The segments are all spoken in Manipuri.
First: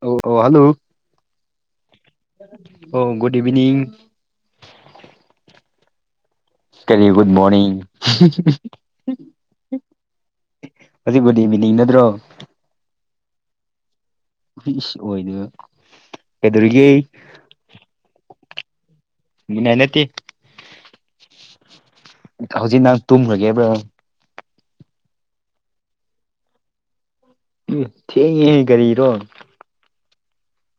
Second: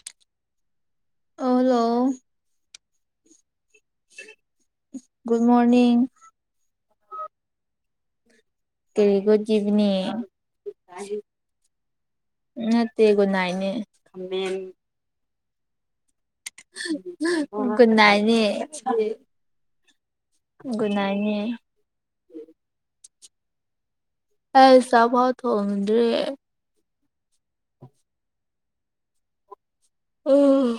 ꯑꯣ ꯍꯜꯂꯣ ꯑꯣ ꯍꯜꯂꯣ ꯑꯣ ꯒꯨꯗ ꯏꯚꯤꯅꯤꯡ ꯒꯨꯗ ꯃꯣꯔꯅꯤꯡ ꯀꯔꯤ ꯒꯨꯗ ꯃꯣꯅꯤꯡ ꯀꯔꯤ ꯒꯨꯗ ꯏꯚꯤꯅꯤꯡ ꯍꯧꯖꯤꯛ ꯒꯨꯗ ꯏꯚꯤꯅꯤꯡ ꯅꯠꯇ꯭ꯔꯣ ꯅꯠꯇꯦ ꯒꯨꯅꯥꯏꯗꯅꯦ ꯑꯣꯏꯗꯨ ꯒꯨꯅꯥꯢꯗꯅꯦ ꯃꯤꯅꯥꯏ ꯅꯠꯇꯦ ꯒꯨꯅꯥꯢꯅꯦ ꯍꯧꯖꯤꯛ ꯅꯪ ꯇꯨꯝꯒ꯭ꯔꯥꯒꯦꯕ꯭ꯔꯣ ꯑꯁ ꯆꯥ ꯕꯥꯎ ꯊꯣꯡꯗ꯭ꯔꯤ ꯎꯝ ꯊꯦꯡꯉꯦꯍꯦ ꯀꯔꯤꯔꯣ ꯑꯣ꯬꯬꯬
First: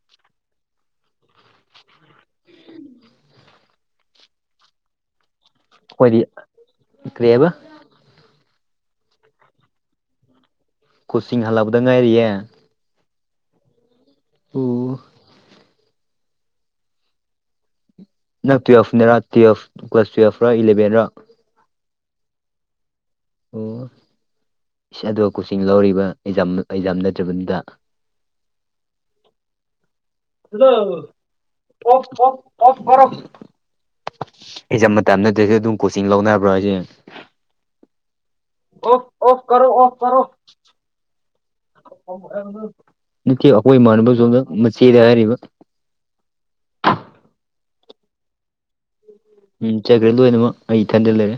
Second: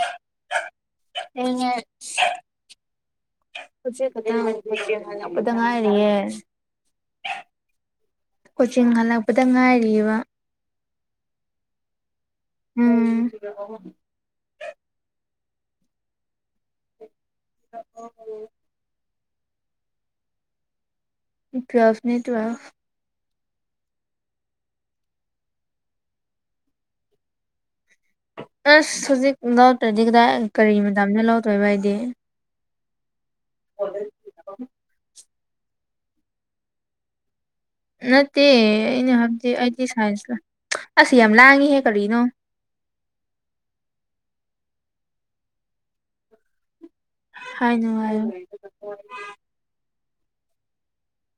ꯊꯦꯡꯉꯦ ꯍꯧꯖꯤꯛ ꯈꯇꯪ [unintelligible] ꯄꯗꯉꯥꯢꯔꯤꯌꯦ ꯑꯩꯈꯣꯏꯗꯤ ꯀꯔꯤꯕ ꯀꯣꯆꯤꯡ ꯍꯜꯂꯛꯄꯗ ꯉꯥꯏꯔꯤꯕ ꯀꯣꯆꯤꯡ ꯍꯜꯂꯛꯄꯗ ꯉꯥꯏꯔꯤꯌꯦ ꯎꯝ ꯑꯣ꯬꯬꯬꯬ [inaudible] ꯅꯪ ꯇꯨꯌꯦꯜꯐꯅꯦꯔꯥ ꯇꯨꯌꯦꯜꯐ ꯀ꯭ꯂꯥꯁ ꯇꯨꯌꯦꯜꯐꯔꯥ ꯏꯂꯦꯚꯦꯟꯔ ꯇ꯭ꯋꯦꯜꯐꯅꯦ ꯇ꯭ꯋꯦꯜꯐ ꯑꯣ ꯢꯁ ꯑꯗꯒ ꯀꯣꯆꯤꯡ ꯂꯧꯔꯤꯕ ꯑꯦꯛꯖꯥꯝ ꯑꯦꯛꯖꯥꯝ ꯅꯠꯇ꯭ꯔꯥꯕꯅꯤꯗ ꯑꯁ ꯍꯧꯖꯤꯛ ꯂꯧꯗ꯭ꯔꯗꯤ ꯀꯗꯥꯏ ꯀꯔꯤ ꯃꯇꯝꯅ ꯂꯧꯗꯣꯏꯕ ꯑꯩꯗꯤ ꯑꯦꯖꯝ ꯃꯇꯝ ꯅꯠꯇ꯭ꯔꯦꯖꯨ ꯑꯗꯨꯝ ꯀꯣꯆꯤꯡ ꯂꯧꯅꯕ꯭ꯔꯣ ꯍꯥꯢꯖꯦ ꯅꯠꯇꯦ ꯑꯩꯅ ꯑꯣꯐ ꯍꯥꯏꯕꯗꯤ ꯀꯔꯣ ꯑꯩꯗꯤ ꯑꯣꯐ ꯀꯔꯣ ꯁꯥꯏꯟꯁꯇ ꯑꯁ ꯌꯥꯝ ꯂꯥꯡꯉꯤꯍꯦ ꯀꯔꯤꯅꯣ [inaudible] ꯅꯠꯇꯦ ꯑꯈꯣꯏ ꯏꯃꯥꯟꯅꯕ ꯖꯣꯝꯗ ꯃꯆꯦꯗ ꯍꯥꯏꯔꯤꯕ ꯍꯥꯏꯅꯨ ꯍꯥꯢꯌꯣ ꯎꯝ ꯆꯠꯒ꯭ꯔꯦ ꯂꯣꯏꯅꯃꯛ ꯑꯩ ꯏꯊꯟꯗ ꯂꯩꯔꯦ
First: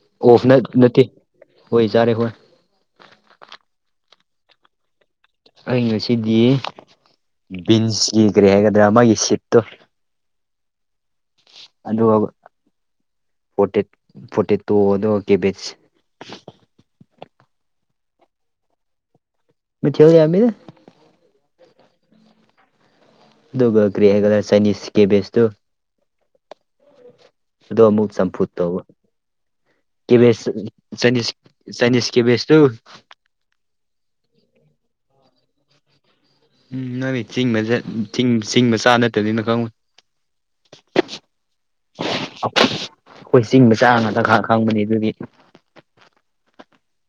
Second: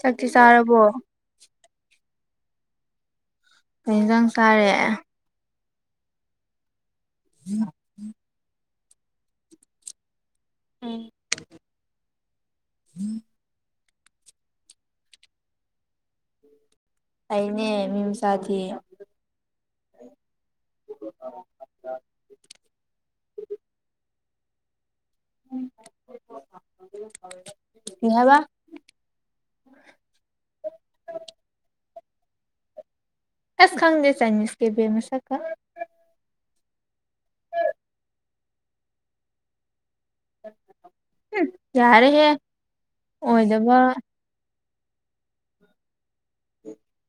ꯆꯥꯛꯇꯤ ꯑꯣꯐ ꯅꯠ ꯆꯥꯔꯕꯣ ꯅꯠꯇꯦ ꯍꯣꯢ ꯆꯥꯔꯦ ꯍꯣꯏ ꯀꯩ ꯏꯟꯖꯥꯡ ꯆꯥꯔꯦ ꯑꯩ ꯉꯁꯤꯗꯤ ꯕꯤꯟꯖꯒꯤ ꯀꯔꯤ ꯍꯥꯏꯒꯗ꯭ꯔꯥ ꯃꯥꯒꯤ ꯁꯤꯠꯇꯣ ꯎꯝ ꯑꯗꯨꯒ ꯐꯣꯔꯇꯦꯠ ꯄꯣꯇꯦꯇꯣ ꯑꯗꯨꯒ ꯀꯦꯕꯤꯖ ꯐꯩꯅꯦ ꯃꯤ ꯃꯆꯥꯗꯤ ꯃꯊꯦꯜ ꯌꯥꯝꯃꯤꯗ [inaudible] ꯑꯗꯨꯒ ꯀ꯭ꯔꯤ ꯍꯥꯢꯒꯦꯔꯥ ꯆꯥꯏꯅꯤꯁ ꯀꯦꯕꯦꯖ ꯇꯣ ꯑꯗꯣ ꯑꯃꯨꯛ ꯀꯩ ꯍꯥꯏꯕ ꯆꯝꯐꯨꯠ ꯇꯧꯕ ꯀꯦꯕꯦꯖ ꯆꯥꯢꯅꯤꯁ ꯆꯥꯢꯅꯤꯁ ꯀꯦꯕꯖꯇꯣ ꯑꯁ ꯈꯪꯗꯦ ꯆꯥꯏꯅꯤꯁ ꯀꯦꯕꯦ ꯃꯁꯛꯀ ꯎꯝ ꯅꯣꯢ ꯆꯤꯡ ꯃꯆꯥ ꯆꯤꯡ ꯃꯆꯥ ꯅꯠꯇꯝꯅꯤꯅ ꯈꯪꯉꯣꯢ ꯎꯝ ꯌꯥꯔꯦꯍꯦ ꯑꯩꯈꯣꯏ ꯆꯤꯡ ꯑꯣꯏꯗꯕ ꯃꯆꯥ ꯉꯥꯡꯇ ꯈꯪ [unintelligible] ꯑꯗꯨꯗꯤ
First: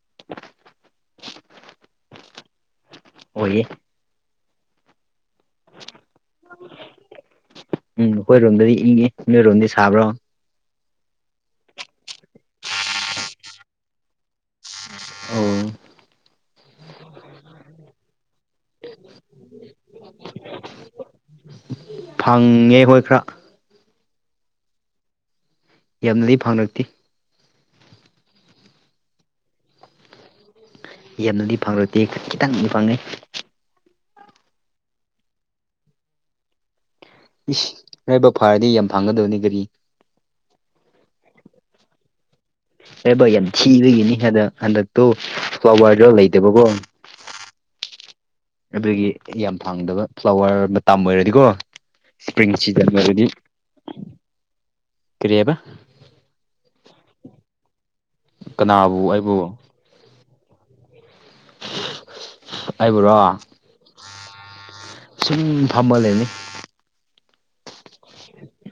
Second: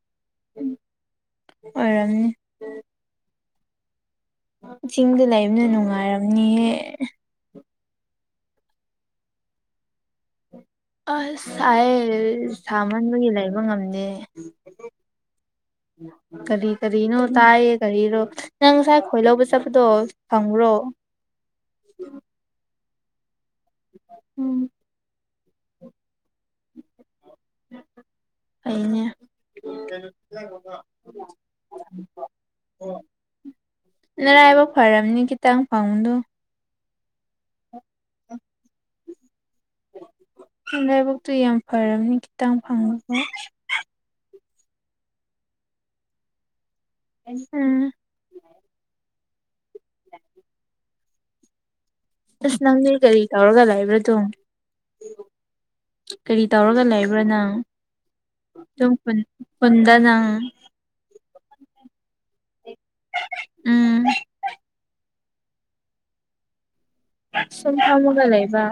[inaudible] ꯑꯣꯏꯔꯝꯅꯤ ꯑꯣꯏꯌꯦ ꯆꯤꯡꯗ ꯂꯩꯕꯝꯅꯤꯅ ꯅꯨꯡꯉꯥꯏꯔꯝꯅꯤꯌꯦ ꯎꯝ ꯑꯈꯣꯏꯔꯣꯝꯗꯗꯤ ꯏꯪꯉꯤ ꯅꯣꯏꯔꯣꯝꯗꯤ ꯁꯥꯕ꯭ꯔꯣ ꯑꯁ ꯁꯥꯏ ꯁꯥꯃꯟꯕꯒꯤ ꯂꯩꯕ ꯉꯝꯗꯦ꯫ ꯑꯣ ꯀꯔꯤ ꯀꯔꯤꯅꯣ ꯇꯥꯏꯌꯦ ꯀꯔꯤꯔꯣ ꯅꯪ ꯉꯁꯥꯏ ꯈꯣꯏ ꯂꯧꯕ ꯆꯠꯄꯗꯣ ꯐꯪꯕ꯭ꯔꯣ? ꯐꯪꯉꯦ ꯍꯣꯏ ꯈꯔ ꯎꯝ ꯌꯥꯝꯅꯗꯤ ꯐꯪꯔꯛꯇꯦ꯫ ꯑꯩꯅꯦ ꯌꯥꯝꯅꯗꯤ ꯐꯪꯔꯛꯇꯦ ꯈꯖꯤꯛ ꯈꯤꯇꯪꯗꯤ ꯐꯪꯉꯦ ꯅꯔꯥꯏꯕꯥꯛ ꯐꯔꯝꯅꯤ ꯈꯤꯇꯪ ꯐꯪꯕꯗꯣ ꯏꯁ ꯏꯔꯥꯏꯕꯛ ꯐꯔꯗꯤ ꯌꯥꯝ ꯐꯥꯡꯒꯗꯕꯅꯦ ꯒꯥꯔꯤ ꯅꯔꯥꯏꯕꯛꯇꯨ ꯌꯥꯝ ꯐꯔꯝꯅꯤ ꯈꯤꯇꯪ ꯐꯪꯕꯀꯣ [unintelligible] ꯌꯥꯝ ꯊꯤꯕꯒꯤꯅꯤ ꯑꯗꯣ ꯍꯟꯗꯛꯇꯣ ꯐ꯭ꯂꯋꯔꯗꯨ ꯂꯩꯇꯕꯀꯣ ꯎꯝ ꯑꯗꯨꯒꯤ ꯌꯥꯝ ꯐꯪꯗꯕ ꯐ꯭ꯂꯥꯋꯔ ꯃꯇꯝ ꯑꯣꯏꯔꯗꯤꯀꯣ ꯏꯁꯄ꯭ꯔꯤꯡ ꯏꯁ ꯅꯪꯗꯤ ꯁꯤꯖꯟ ꯀꯔꯤ ꯑꯣꯏꯔꯗꯤ ꯇꯧꯔꯒ ꯂꯩꯕ꯭ꯔꯥꯗꯨꯝ ꯀꯔꯤ ꯍꯥꯏꯕ ꯀꯔꯤ ꯇꯧꯔꯒ ꯂꯩꯕ꯭ꯔꯥ ꯅꯪ ꯑꯗꯨꯝ ꯀꯅꯥꯕꯨ ꯈꯨꯟ ꯑꯩꯕꯨ ꯈꯨꯟꯗ ꯅꯪ ꯑꯩꯕꯨꯔꯣ ꯎꯝ ꯁꯨꯝ ꯐꯝꯃ ꯂꯩꯅꯤ ꯁꯨꯝꯐꯝꯃꯒ ꯂꯩꯕ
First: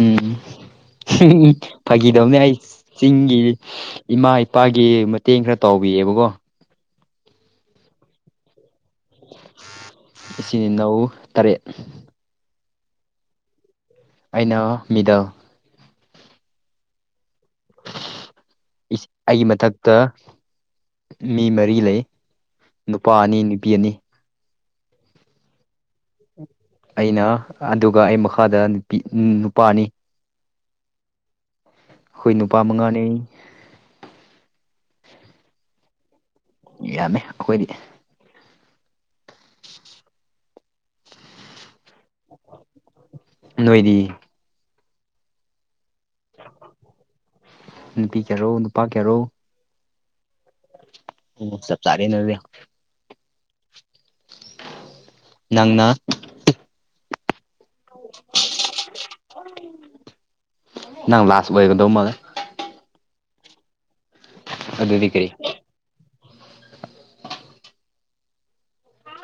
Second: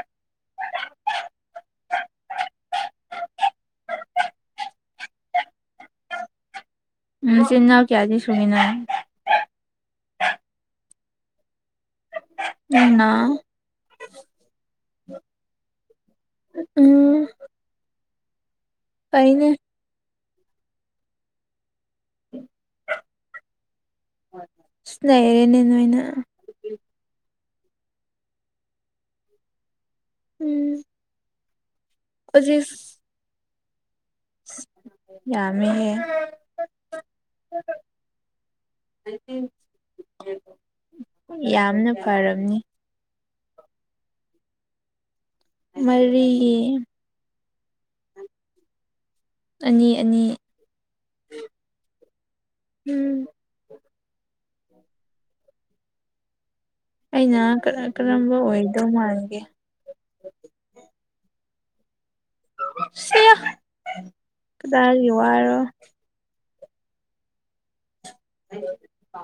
ꯎꯝ ꯐꯒꯤꯗꯧꯅꯦ ꯑꯩ ꯆꯤꯡꯒꯤ ꯏꯃꯥ ꯏꯄꯥꯒꯤ ꯃꯇꯦꯡ ꯈꯔ ꯇꯧꯕꯤꯌꯦꯕꯀꯣ꯫ ꯅꯆꯤꯟꯅꯥꯎ ꯀꯌꯥꯗꯤ ꯁꯨꯒꯦ ꯅꯪ? ꯏꯆꯤꯟ ꯏꯅꯥꯎ ꯇꯔꯦꯠ꯫ ꯅꯪꯅ ꯑꯩꯅ ꯃꯤꯗꯜ꯫ ꯎꯝ ꯏꯁ ꯑꯩꯒꯤ ꯐꯩꯅꯦ ꯃꯊꯛ ꯇ ꯃꯤ ꯃꯔꯤ ꯂꯩ ꯅꯨꯄꯥ ꯑꯅꯤ ꯅꯨꯄꯤ ꯑꯅꯤ꯫ ꯁꯅꯩꯔꯦꯅꯦ ꯅꯣꯏꯅ ꯑꯩꯅ ꯑꯗꯨꯒ ꯑꯩ ꯃꯈꯥꯗ ꯅꯨꯄꯤ ꯅꯨꯄꯥ ꯑꯅꯤ꯫ ꯎꯝ ꯈꯣꯏ ꯅꯨꯄꯥ ꯍꯧꯖꯤꯛ ꯃꯉꯥꯅꯦ꯫ ꯌꯥꯝꯃꯦꯍꯦ ꯌꯥꯝꯃꯦ ꯑꯈꯣꯏꯗꯤ ꯌꯥꯝꯅ ꯐꯔꯝꯅꯤ꯫ ꯅꯣꯏꯗꯤ ꯃꯔꯤ ꯅꯨꯄꯤ ꯀꯤꯌꯥꯔꯣ ꯅꯨꯄꯥ ꯀꯤꯌꯥꯔꯣ? ꯑꯅꯤ ꯑꯅꯤ ꯑꯣ ꯆꯞ ꯆꯥꯔꯦꯅꯦ ꯑꯗꯨꯗꯤ ꯎꯝ ꯅꯪꯅ ꯑꯩꯅ ꯀꯔꯥ ꯀꯔꯝꯕ ꯑꯣꯏꯗꯧ ꯃꯥꯥꯟꯒꯦ? ꯅꯪ ꯂꯥꯁ ꯑꯣꯏꯒꯗꯧ ꯃꯥꯜꯂꯦ꯫ ꯁꯤꯌ ꯑꯗꯨꯗꯤ ꯀꯗꯥꯏꯗꯒꯤ ꯀꯔꯤ ꯋꯥꯔꯣ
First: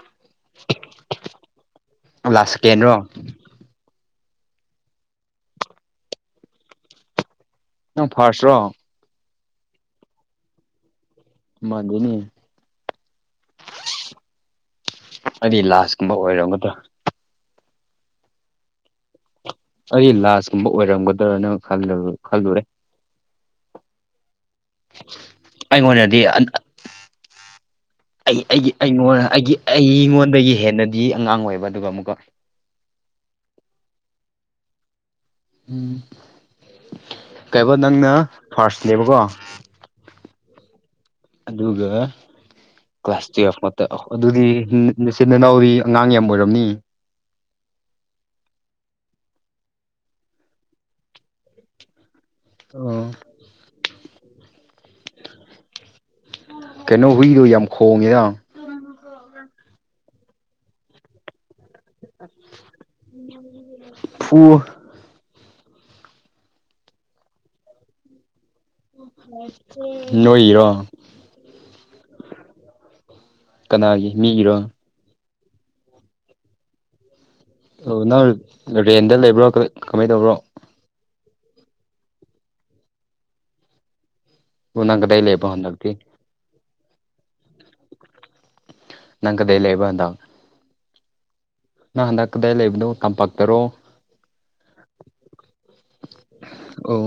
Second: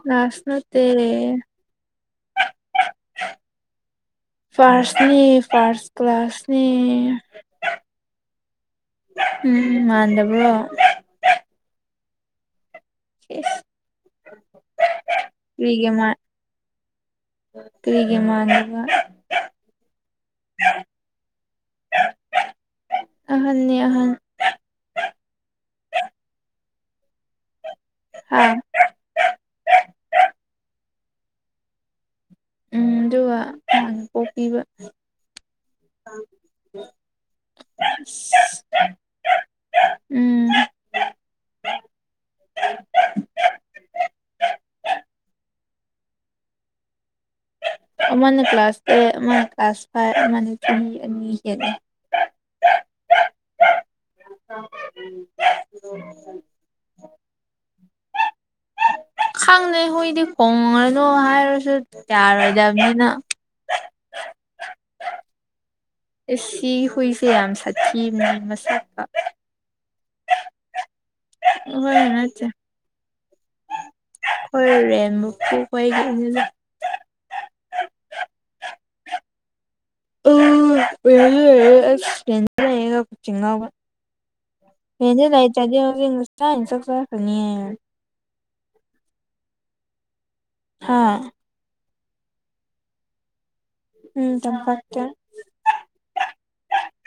ꯂꯥꯁ ꯅꯠꯇꯦ ꯂꯥꯛꯁ ꯁꯦꯀꯦꯟ꯭ꯔꯣ ꯐꯥꯔꯁꯅꯤ ꯐꯥꯔꯁ ꯀ꯭ꯂꯥꯁꯅꯤ ꯅꯪ ꯐꯥꯔꯁ꯭ꯔꯣ ꯎꯝ ꯃꯥꯟꯗꯕ꯭ꯔꯣ ꯃꯥꯥꯟꯗꯦꯅꯦ [unintelligible] ꯍꯥꯏꯗꯤ ꯀꯔꯤꯒꯤ ꯂꯥꯁꯀꯨꯝꯕ ꯃꯥꯟ ꯑꯣꯏꯔꯝꯒꯗ꯭ꯔꯥ ꯀꯔꯤꯒꯤ ꯃꯥꯥꯟꯗꯕ ꯑꯩ ꯂꯥꯁꯀꯨꯝꯕ ꯑꯣꯏꯔꯝꯒꯗ꯭ꯔꯅ ꯈꯜꯂꯨ ꯈꯜꯂꯨꯔꯦ ꯑꯍꯟꯅꯦ ꯑꯍꯟ ꯑꯩꯉꯣꯟꯗꯗꯤ ꯑꯩ ꯍꯥ ꯑꯩꯒꯤ ꯑꯩꯉꯣꯟ ꯑꯩꯒꯤ ꯑꯩꯉꯣꯟꯗꯒꯤ ꯍꯦꯟꯅꯗꯤ ꯑꯉꯥꯡ ꯑꯣꯏꯕ ꯑꯗꯨꯒ ꯑꯃꯨꯛꯀ ꯎꯝ ꯑꯗꯨꯒ [unintelligible] ꯄꯣꯛꯄꯤꯕ ꯎꯝ ꯀꯩꯕꯥ ꯅꯪꯅ ꯐꯥꯔꯁꯅꯦꯕꯀꯣ ꯎꯝ ꯑꯗꯨꯒ ꯀ꯭ꯂꯥꯁ ꯇꯨꯌꯦꯜꯐꯉꯥꯛꯇ ꯑꯗꯨꯗꯤ ꯅꯆꯤꯟ ꯅꯅꯥꯎꯗꯤ ꯑꯉꯥꯡ ꯌꯥꯝ ꯑꯣꯏꯔꯝꯅꯤ ꯑꯃꯅꯥ ꯀ꯭ꯂꯥꯁ ꯑꯦꯠ ꯑꯃꯅꯥ ꯀ꯭ꯂꯥꯁ ꯐꯥꯏꯚ ꯑꯃꯅ ꯆꯍꯤ ꯑꯅꯤ ꯍꯦꯜꯂꯦ ꯑꯣ [unintelligible] ꯀꯩꯅꯣ ꯍꯨꯏꯔꯣ ꯌꯥꯝ ꯈꯣꯡꯉꯤꯗ ꯈꯪꯗꯦ ꯍꯨꯏꯗꯤ ꯈꯣꯡꯉꯅꯨ ꯍꯥꯏꯔꯁꯨ ꯌꯥꯔꯣꯏꯗꯝꯅꯤꯅ ꯐꯨ ꯑꯦ ꯁꯤ ꯍꯨꯏꯁꯦ ꯌꯥꯝ ꯁꯥꯊꯤꯕꯅꯦ ꯃꯁꯛ ꯅꯣꯏꯒꯤꯔꯣ ꯑꯩꯈꯣꯏꯒꯤ ꯅꯠꯇꯦ ꯀꯅꯥꯒꯤ ꯃꯤꯒꯤ ꯑꯩꯈꯣꯏ ꯔꯦꯟ ꯃꯄꯨ ꯈꯣꯏꯒꯤꯅꯤꯗ ꯑꯣ ꯅꯪ ꯔꯦꯟꯗ ꯂꯩꯕ꯭ꯔꯣ ꯀꯔꯤ ꯀꯃꯥꯏ ꯇꯧꯕ꯭ꯔꯣ [unintelligible] ꯑꯣ ꯅꯪ ꯀꯗꯥꯏ ꯔꯦꯟꯗ ꯂꯩꯕ ꯍꯟꯗꯛꯇꯤ ꯂꯩꯇꯔꯗꯤ ꯉꯁꯥꯏꯟ ꯆꯥꯛꯆꯥꯈ꯭ꯔꯅꯤꯌꯦ ꯅꯪ ꯀꯗꯥꯏ ꯂꯩꯕ ꯑꯗꯣ ꯍꯥꯥ ꯅꯪ ꯍꯟꯗꯛ ꯀꯗꯥꯏ ꯂꯩꯕꯅꯣ ꯇꯝꯄꯥꯛꯇꯔꯣ ꯎꯝ ꯇꯝꯄꯥꯛꯇꯥ ꯑꯣ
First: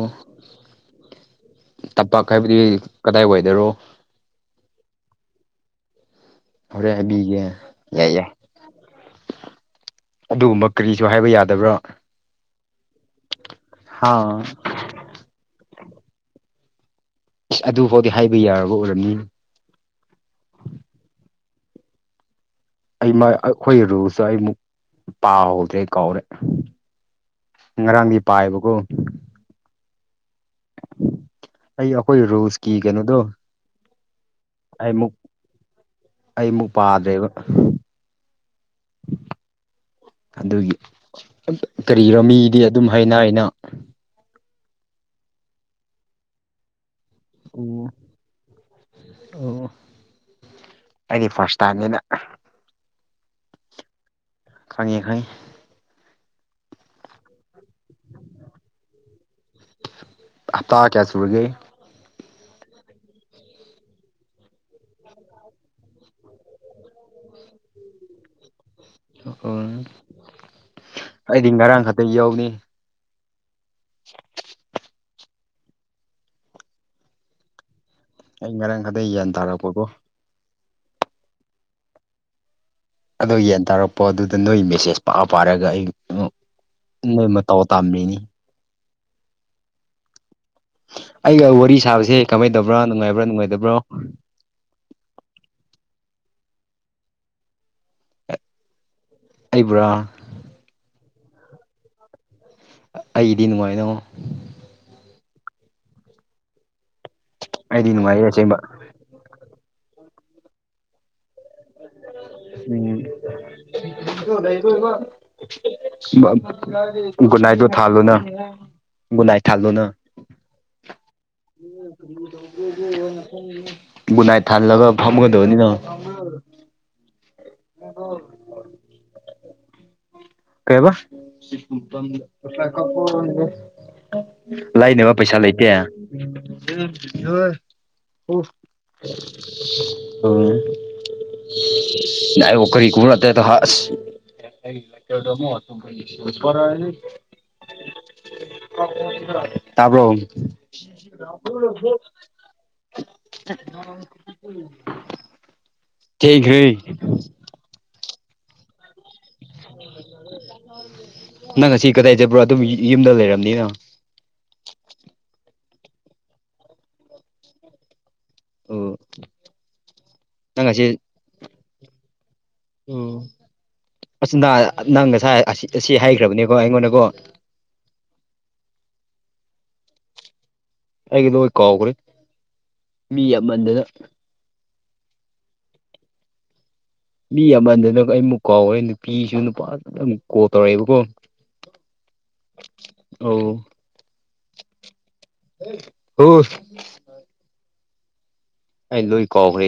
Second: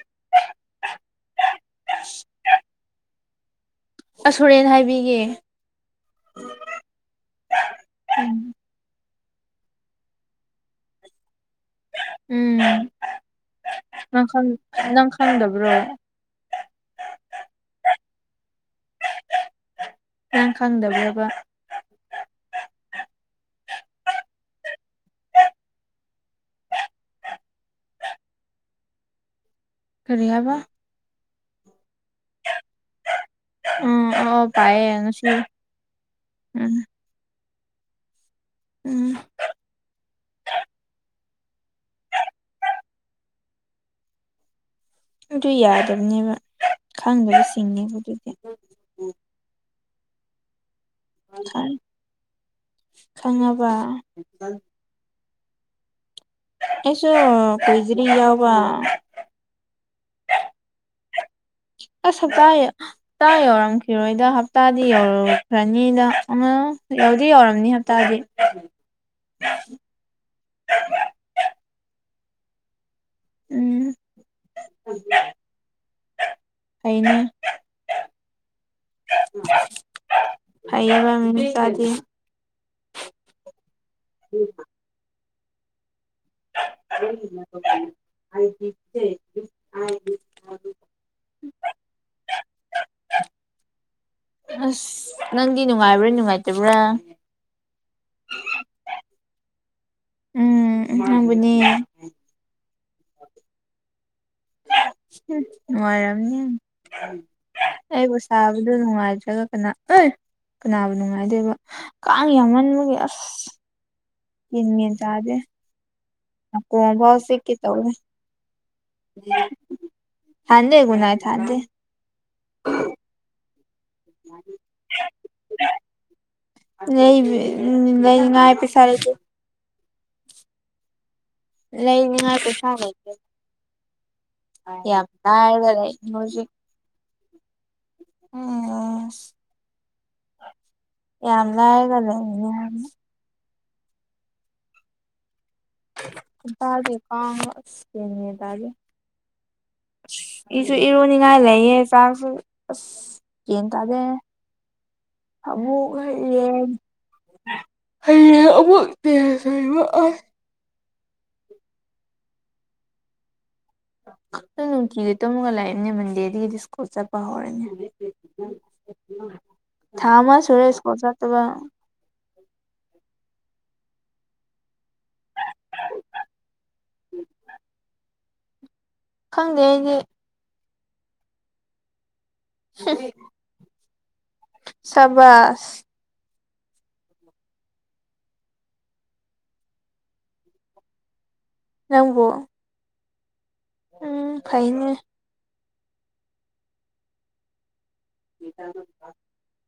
ꯇꯝꯄꯥꯛ ꯍꯥꯏꯕꯗꯤ ꯀꯗꯥꯏ ꯋꯥꯏꯗꯔꯣ ꯑꯁ ꯍꯣꯔꯦꯟ ꯍꯥꯏꯕꯤꯒꯦ ꯍꯣꯔꯦꯟ ꯍꯥꯏꯕꯤꯒꯦ ꯌꯥꯏ ꯌꯥꯏ ꯑꯗꯨꯒꯨꯝꯕ ꯀꯔꯤꯁꯨ ꯍꯥꯏꯕ ꯌꯥꯗꯕ꯭ꯔꯣ ꯎꯝ ꯅꯪ ꯍꯥꯥ ꯈꯪ ꯅꯪ ꯈꯪꯗꯕ꯭ꯔꯣ ꯑꯁ ꯑꯗꯨ ꯐꯥꯎꯗꯤ ꯍꯥꯏꯕ ꯌꯥꯔꯕ ꯑꯣꯏꯔꯝꯅꯤ ꯅꯪ ꯈꯪꯗꯕ꯭ꯔꯥꯕ ꯑꯩꯃ ꯑꯩꯈꯣꯏ ꯔꯨꯜꯁꯇꯣ ꯑꯩꯃꯨꯛ ꯄꯥꯍꯧꯗ꯭ꯔꯦ ꯀꯥꯎꯔꯦ ꯉꯔꯥꯡꯗꯤ ꯄꯥꯏꯌꯦꯕꯀꯣ ꯀꯔꯤ ꯍꯥꯏꯕ ꯑꯩ ꯑꯩꯈꯣꯏ ꯔꯨꯜꯁ ꯀꯤ ꯀꯩꯅꯣꯗꯣ ꯎꯝ ꯑꯣ ꯄꯥꯏꯌꯦ ꯑꯩꯃꯨꯛ ꯉꯁꯤ ꯑꯩꯃꯨꯛ ꯎꯝ ꯄꯥꯗ꯭ꯔꯦꯕ ꯎꯝ ꯑꯗꯨꯒꯤ ꯀꯔꯤꯔꯣ ꯃꯤꯗꯤ ꯑꯗꯨꯝ ꯍꯥꯏꯅꯩꯅ ꯑꯗꯨ ꯌꯥꯗꯕꯅꯦꯕ ꯈꯪꯗꯕ ꯁꯤꯡꯉꯦ ꯑꯣ ꯑꯗꯨꯗꯤ ꯑꯣ ꯑꯩꯗꯤ ꯐꯥꯔꯁ ꯈꯪ ꯇꯥꯏꯝꯅꯤꯅ ꯈꯪꯉꯕ ꯈꯪꯉꯦ ꯈꯪꯉꯦ ꯑꯁꯨ ꯀꯨꯏꯗꯔꯤ ꯌꯥꯎꯕ ꯍꯞꯇꯥ ꯀꯌꯥ ꯁꯨꯔꯒꯦ ꯑꯁ ꯍꯞꯇꯌꯦ ꯍꯞꯇꯥ ꯌꯧꯔꯝꯈꯤꯔꯣꯏꯗ ꯍꯞꯇꯥꯗꯤ ꯌꯧꯈ꯭ꯔꯅꯤꯗ ꯑꯃ ꯌꯧꯗꯤ ꯌꯧꯔꯝꯅꯤ ꯍꯞꯇꯗꯤ ꯑꯣ ꯑꯩꯗꯤ ꯉꯔꯥꯡ ꯈꯛꯇꯪ ꯌꯥꯎꯅꯤ ꯎꯝ ꯐꯩꯅꯦ ꯑꯩ ꯉꯔꯥꯡ ꯈꯛꯇ ꯒꯤꯌ꯭ꯟ ꯇꯥꯔꯛꯄꯀꯣ ꯐꯩꯌꯦꯕ ꯌꯥꯝ ꯃꯤ ꯃꯆꯥꯗꯤ ꯑꯗꯣ ꯌꯦꯟ ꯇꯥꯔꯛꯄꯗꯨꯗ ꯑꯗꯨꯗ ꯅꯣꯏ ꯃꯦꯁꯦꯖ ꯄꯥ ꯄꯥꯔꯒ ꯑꯩ ꯅꯣꯛ [unintelligible] ꯑꯩꯒ ꯋꯥꯔꯤ ꯁꯥꯕꯁꯦ ꯀꯃꯥꯏ ꯇꯧꯕ꯭ꯔꯥ ꯅꯨꯡꯉꯥꯏꯕ꯭ꯔꯥ ꯅꯨꯡꯉꯥꯏꯇꯕ꯭ꯔꯣ ꯑꯁ ꯅꯪꯗꯤ ꯅꯨꯡꯉꯥꯏꯕ꯭ꯔꯥ ꯅꯨꯡꯉꯥꯏꯇꯕ꯭ꯔꯥ ꯑꯩꯕꯨꯔꯣ ꯎꯝ ꯅꯪꯕꯨꯅꯦ ꯑꯩꯗꯤ ꯅꯨꯡꯉꯥꯏ ꯅꯉꯣ ꯍꯝ ꯅꯨꯡꯉꯥꯏꯔꯝꯅꯤ ꯑꯩꯗꯤ ꯑꯩꯕꯨ ꯅꯨꯡꯉꯥꯏꯌꯦ ꯑꯁꯦꯡꯕ ꯁꯥꯕꯗ ꯅꯨꯡꯉꯥꯏꯇ꯭ꯔꯒ ꯀꯅꯥ ꯑꯩ ꯀꯅꯥꯕꯨ ꯅꯨꯡꯉꯥꯏꯗꯣꯏꯕ ꯀꯥꯡ ꯌꯥꯝꯃꯟꯕꯒꯤ ꯑꯁ ꯃꯦꯟ ꯇꯥꯗꯦ ꯅꯥꯀꯣꯡ ꯐꯥꯎ ꯆꯤꯛꯀꯦ ꯒꯨꯠꯅꯥꯏꯠꯇꯣ ꯇꯧꯋꯦ ꯊꯥꯜꯂꯨꯅ ꯒꯨꯟꯅꯥꯏ ꯊꯥꯜꯂꯨꯅ ꯊꯥꯟꯗꯦ ꯒꯨꯠꯅꯥꯏꯠ ꯊꯥꯟꯗꯦ ꯨꯒꯨꯠꯅꯥꯏꯠ ꯊꯥꯜꯂꯒ ꯐꯝꯒꯗꯧꯅꯤꯅ ꯂꯩꯕꯤ ꯂꯩꯅꯤꯉꯥꯏ ꯄꯩꯁꯥ ꯂꯩꯇꯦ ꯀꯩꯕ ꯂꯩꯅꯤꯡꯉꯥꯏ ꯄꯩꯁꯥ ꯂꯩꯇꯦ ꯌꯥꯝ ꯂꯩꯥꯅꯕ ꯄꯩꯁꯥ ꯂꯩꯇꯦ ꯂꯥꯏꯔꯒ ꯂꯩ ꯍꯧꯖꯤꯛ ꯎꯝ ꯌꯥꯝ [unintelligible] ꯂꯥꯏꯔꯒ ꯂꯩꯔꯤꯅꯦ ꯍꯥꯏꯕ [unintelligible] ꯈꯨꯠꯄꯥꯛꯀꯤ ꯀꯥꯡꯗꯣ ꯑꯁ ꯒ꯭ꯌꯥꯟ ꯃꯦꯟ ꯇꯥꯗꯦ [unintelligible] ꯇꯥꯕ꯭ꯔꯣ ꯏꯁꯨ ꯏꯔꯨꯅꯤꯡꯉꯥꯏ ꯂꯩꯌꯦ ꯆꯥꯛꯁꯨ ꯑꯁ ꯒ꯭ꯌꯥꯟ ꯇꯥꯗꯦ [unintelligible] ꯑꯃꯨꯛ ꯊꯦꯡꯈ꯭ꯔꯦ ꯍꯌꯦꯡ ꯍꯌꯦꯡ ꯑꯃꯨꯛ ꯇꯦꯖ ꯍꯥꯏꯕ ꯑꯁ ꯅꯪ ꯉꯁꯤ ꯀꯗꯥꯏ ꯆꯠꯄ꯭ꯔꯣ ꯑꯗꯨꯝ ꯌꯨꯝꯗ ꯂꯩꯔꯝꯅꯤꯀꯣ ꯑꯩ ꯅꯨꯡꯇꯤꯒꯤ ꯇꯨꯝꯃꯒ ꯂꯩꯕꯅꯦ ꯃꯟꯗꯦꯗꯒꯤꯗꯤ ꯁ꯭ꯀꯨꯜ ꯆꯠꯄ ꯍꯧꯔꯅꯤ ꯑꯣ ꯊꯥ ꯑꯃ ꯅꯪ ꯁꯨꯔꯦ ꯉꯁꯤ ꯁ꯭ꯀꯨꯜ ꯆꯠꯇꯕ ꯎꯝ ꯑꯁ ꯅꯪ ꯉꯁꯥꯏ ꯑꯁꯤ ꯍꯥꯏꯈ꯭ꯔꯕꯅꯦꯀꯣ ꯑꯩꯉꯣꯟꯗꯀꯣ ꯈꯪꯗꯦ ꯑꯩꯗꯤ ꯑꯩꯒꯤꯗ ꯂꯣꯏ ꯀꯥꯎꯈ꯭ꯔꯦ ꯃꯤ ꯋꯥꯝꯃꯟꯗꯅ ꯁꯕꯥꯁ ꯃꯤ ꯋꯥꯃꯟꯗꯅ ꯑꯩꯃꯨꯛ ꯀꯥꯎꯈꯋꯦ ꯅꯨꯄꯤꯁꯨ ꯅꯨꯄꯥꯁꯨ ꯑꯃꯨꯛ ꯀꯣꯜ ꯇꯧꯔꯛꯑꯦꯕꯀꯣ ꯅꯪꯕꯨ ꯑꯣ ꯎꯝ ꯐꯩꯅꯦ [unintelligible] [inaudible] ꯑꯩ ꯂꯣꯏ ꯀꯥꯎꯈ꯭ꯔꯦ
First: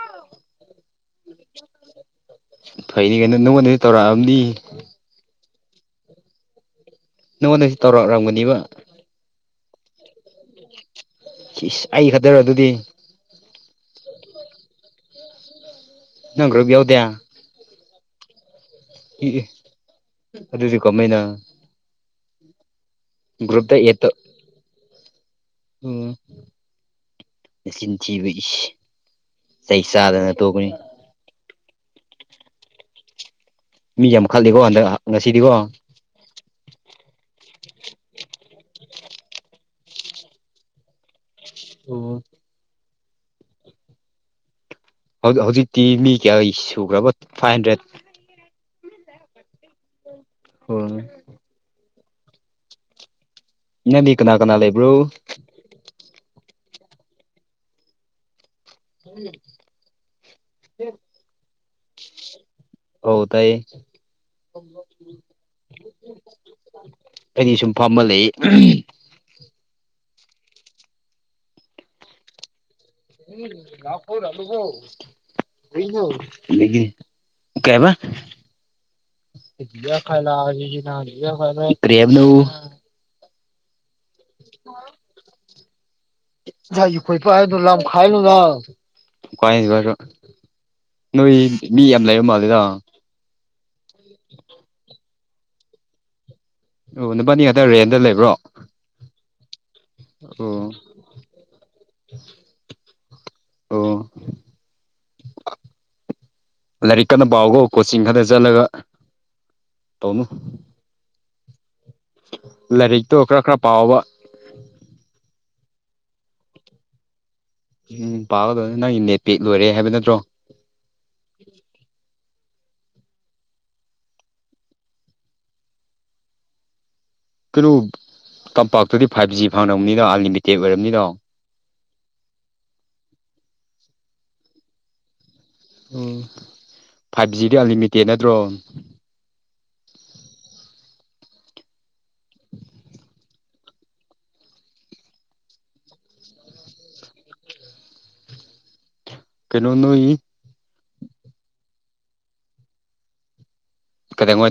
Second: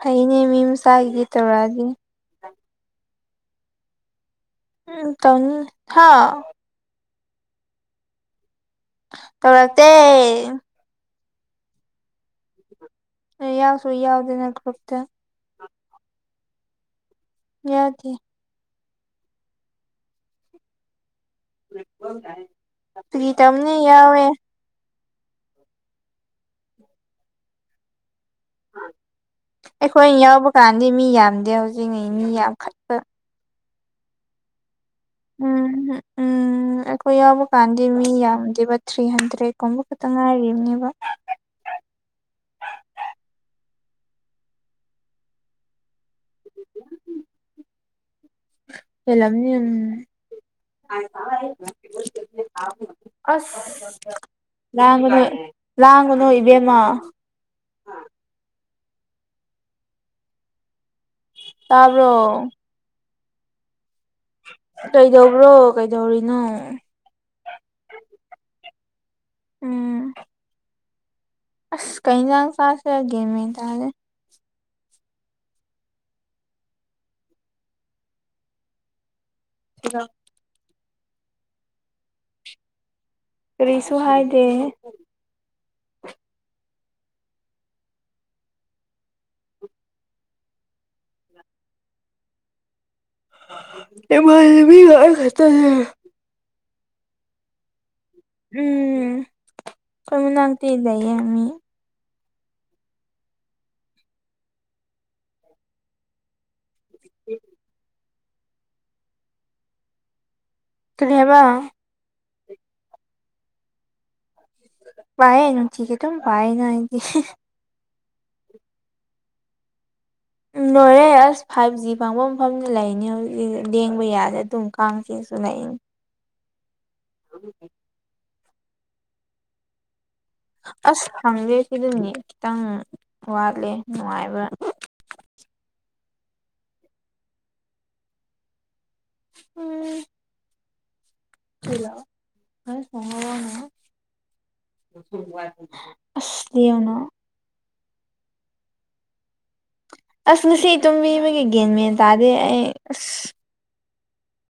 ꯐꯩꯅꯦ ꯃꯤ ꯃꯁꯥꯒꯤꯗꯤ ꯇꯧꯔꯛꯑꯗꯤ ꯐꯩꯅꯦ ꯀꯥꯅ ꯅꯪꯉꯣꯟꯗꯗꯤ ꯇꯧꯔꯛꯑꯝꯅꯤ ꯎꯝ ꯇꯧꯅꯤ ꯍꯥ ꯅꯪꯉꯣꯟꯗꯁꯨ ꯇꯧꯔꯛꯔꯝꯒꯅꯤꯕ ꯇꯧꯔꯛꯇꯦ ꯁꯤꯁ ꯑꯩ ꯈꯛꯇꯔꯣ ꯑꯗꯨꯗꯤ ꯑꯩ ꯌꯥꯎꯁꯨ ꯌꯥꯎꯗꯅ ꯀꯧꯔꯛꯇꯦ ꯅꯪ ꯒ꯭ꯔꯨꯞ ꯌꯥꯎꯗꯦ ꯌꯥꯎꯗꯦ ꯑꯦꯑꯦ ꯑꯗꯨꯗꯤ ꯀꯃꯥꯏꯅ [inaudible] ꯐꯥꯒꯤ ꯇꯧꯕꯅꯦ ꯒ꯭ꯔꯨꯞꯇ ꯑꯦꯠꯇ ꯌꯥꯎꯋꯦ ꯎꯝ ꯅꯆꯤꯟ ꯊꯤꯕ ꯏꯁ ꯆꯩ ꯑꯩꯈꯣꯏ ꯆꯥꯗꯅ ꯌꯥꯎꯕ ꯇꯣꯛꯀꯅꯤ ꯀꯥꯟꯗꯤ ꯃꯤ ꯌꯥꯝꯗꯦ ꯍꯧꯖꯤꯛꯅ ꯃꯤ ꯌꯥꯝꯈꯠꯄ ꯃꯤ ꯋꯥꯝꯈꯠꯂꯤꯀꯣ ꯍꯟꯗꯛ ꯉꯁꯤꯗꯤꯀꯣ ꯎꯝ ꯎꯝ ꯑꯩꯈꯣꯏ ꯌꯥꯎꯕ ꯀꯥꯟꯗꯤ ꯃꯤ ꯌꯥꯝꯗꯦꯕ ꯊ꯭ꯔꯤ ꯍꯟꯗ꯭ꯔꯦꯠꯗꯀꯨꯝꯕ ꯈꯛꯇ ꯉꯥꯏꯔꯤꯕꯅꯦꯕ ꯑꯣ ꯍꯧ ꯍꯧꯖꯤꯛꯇꯤ ꯃꯤ ꯀꯌꯥ ꯁꯨꯈ꯭ꯔꯕ ꯐꯥꯏꯚ ꯍꯟꯗ꯭ꯔꯦꯠ ꯍꯦꯟꯂꯝꯅꯤ ꯎꯝ ꯑꯣ ꯑꯁ ꯅꯪꯗꯤ ꯀꯅꯥ ꯀꯅꯥ ꯂꯩꯕ꯭ꯔꯣ ꯂꯥꯡꯒꯅꯨ ꯂꯥꯡꯒꯅꯣ ꯏꯕꯦꯝꯃ [unintelligible] ꯇꯥꯕꯔꯣ ꯍꯧ ꯇꯥꯏ ꯀꯩꯗꯧꯕ꯭ꯔꯣ ꯀꯩꯗꯧꯔꯤꯅꯣ ꯑꯩꯅꯤ ꯁꯨꯝ ꯐꯝꯕ ꯂꯩ ꯎꯝ ꯑꯁ ꯀꯩꯖꯥꯡ ꯆꯥ [unintelligible] ꯂꯩꯒꯤ ꯀꯩꯕ ꯀ꯭ꯔꯤ ꯍꯥꯏꯕꯅꯣ ꯀꯔꯤꯁꯨ ꯍꯥꯏꯗꯦ [unintelligible] ꯅꯣꯏ ꯃꯤ ꯌꯥꯝ ꯂꯩꯕ ꯃꯥꯜꯂꯤꯗ ꯏꯃꯥꯟꯅꯕꯤꯗ ꯑꯩ ꯈꯛꯇꯅꯤ ꯑꯣ ꯅꯕꯥꯟꯅꯤ ꯑꯗꯥ ꯔꯦꯟꯗ ꯂꯩꯕ꯭ꯔꯣ ꯎꯝ ꯑꯩꯈꯣꯏ ꯃꯅꯥꯛꯇꯤ ꯑꯣ ꯂꯩꯏꯌꯦ ꯃꯤ ꯑꯣ ꯂꯥꯏꯔꯤꯛ ꯀꯟꯅ ꯄꯥꯈꯣ ꯀꯣꯆꯤꯡ ꯈꯛꯇ ꯆꯠꯂꯒ ꯇꯧꯅꯨ ꯀꯔꯤ ꯍꯥꯏꯕ ꯂꯥꯏꯔꯤꯛꯇꯣ ꯈꯔ ꯈꯔ ꯄꯥꯎꯕ ꯄꯥꯌꯦ ꯅꯨꯡꯇꯤꯒꯤ ꯑꯗꯨꯝ ꯄꯥꯌꯦꯅ ꯑꯩꯗꯤ ꯎꯝ ꯄꯥꯒꯗꯧꯅꯤ ꯅꯪꯒꯤ ꯅꯦꯠ ꯄꯦꯛ ꯂꯣꯏꯔꯦ ꯍꯥꯏꯕ ꯅꯠꯇ꯭ꯔꯣ ꯎꯝ ꯂꯣꯏꯔꯦ ꯑꯁ ꯐꯥꯏꯚ ꯖꯤ ꯐꯪꯕ ꯃꯐꯝꯗ ꯂꯩꯅꯤ ꯍꯧꯖꯤꯛ ꯂꯦꯡꯕ ꯌꯥꯁꯦ ꯑꯗꯨꯝ ꯀꯥꯡꯁꯦ ꯆꯤꯛꯑꯦ [unintelligible] ꯀꯩꯅꯣ ꯇꯝꯄꯥꯛꯇꯗꯤ ꯐꯥꯏꯚ ꯖꯤ ꯐꯪꯅꯕꯅꯤꯅ ꯑꯟꯂꯤꯃꯤꯠ ꯑꯁ ꯐꯪꯗꯦ ꯁꯤꯗ ꯅꯦꯠ ꯈꯤꯇꯪ ꯋꯥꯠꯂꯦ ꯅꯨꯡꯉꯥꯏꯕ ꯎꯝ ꯐꯥꯏꯚ ꯖꯤꯗꯨ ꯑꯟꯂꯤꯃꯤꯇꯦꯠ ꯅꯠꯇ꯭ꯔꯣ ꯑꯥ [unintelligible] ꯑꯁ ꯂꯦꯡꯅꯣ ꯀꯩꯅꯣꯝꯅꯤ ꯑꯁ ꯉꯁꯤ ꯇꯨꯝꯃꯤ ꯃꯥꯒꯤ ꯒ꯭ꯌꯥꯟ ꯃꯦꯟ ꯇꯥꯗꯦ ꯑꯩ ꯑꯁ ꯀꯩꯗꯧꯉꯩ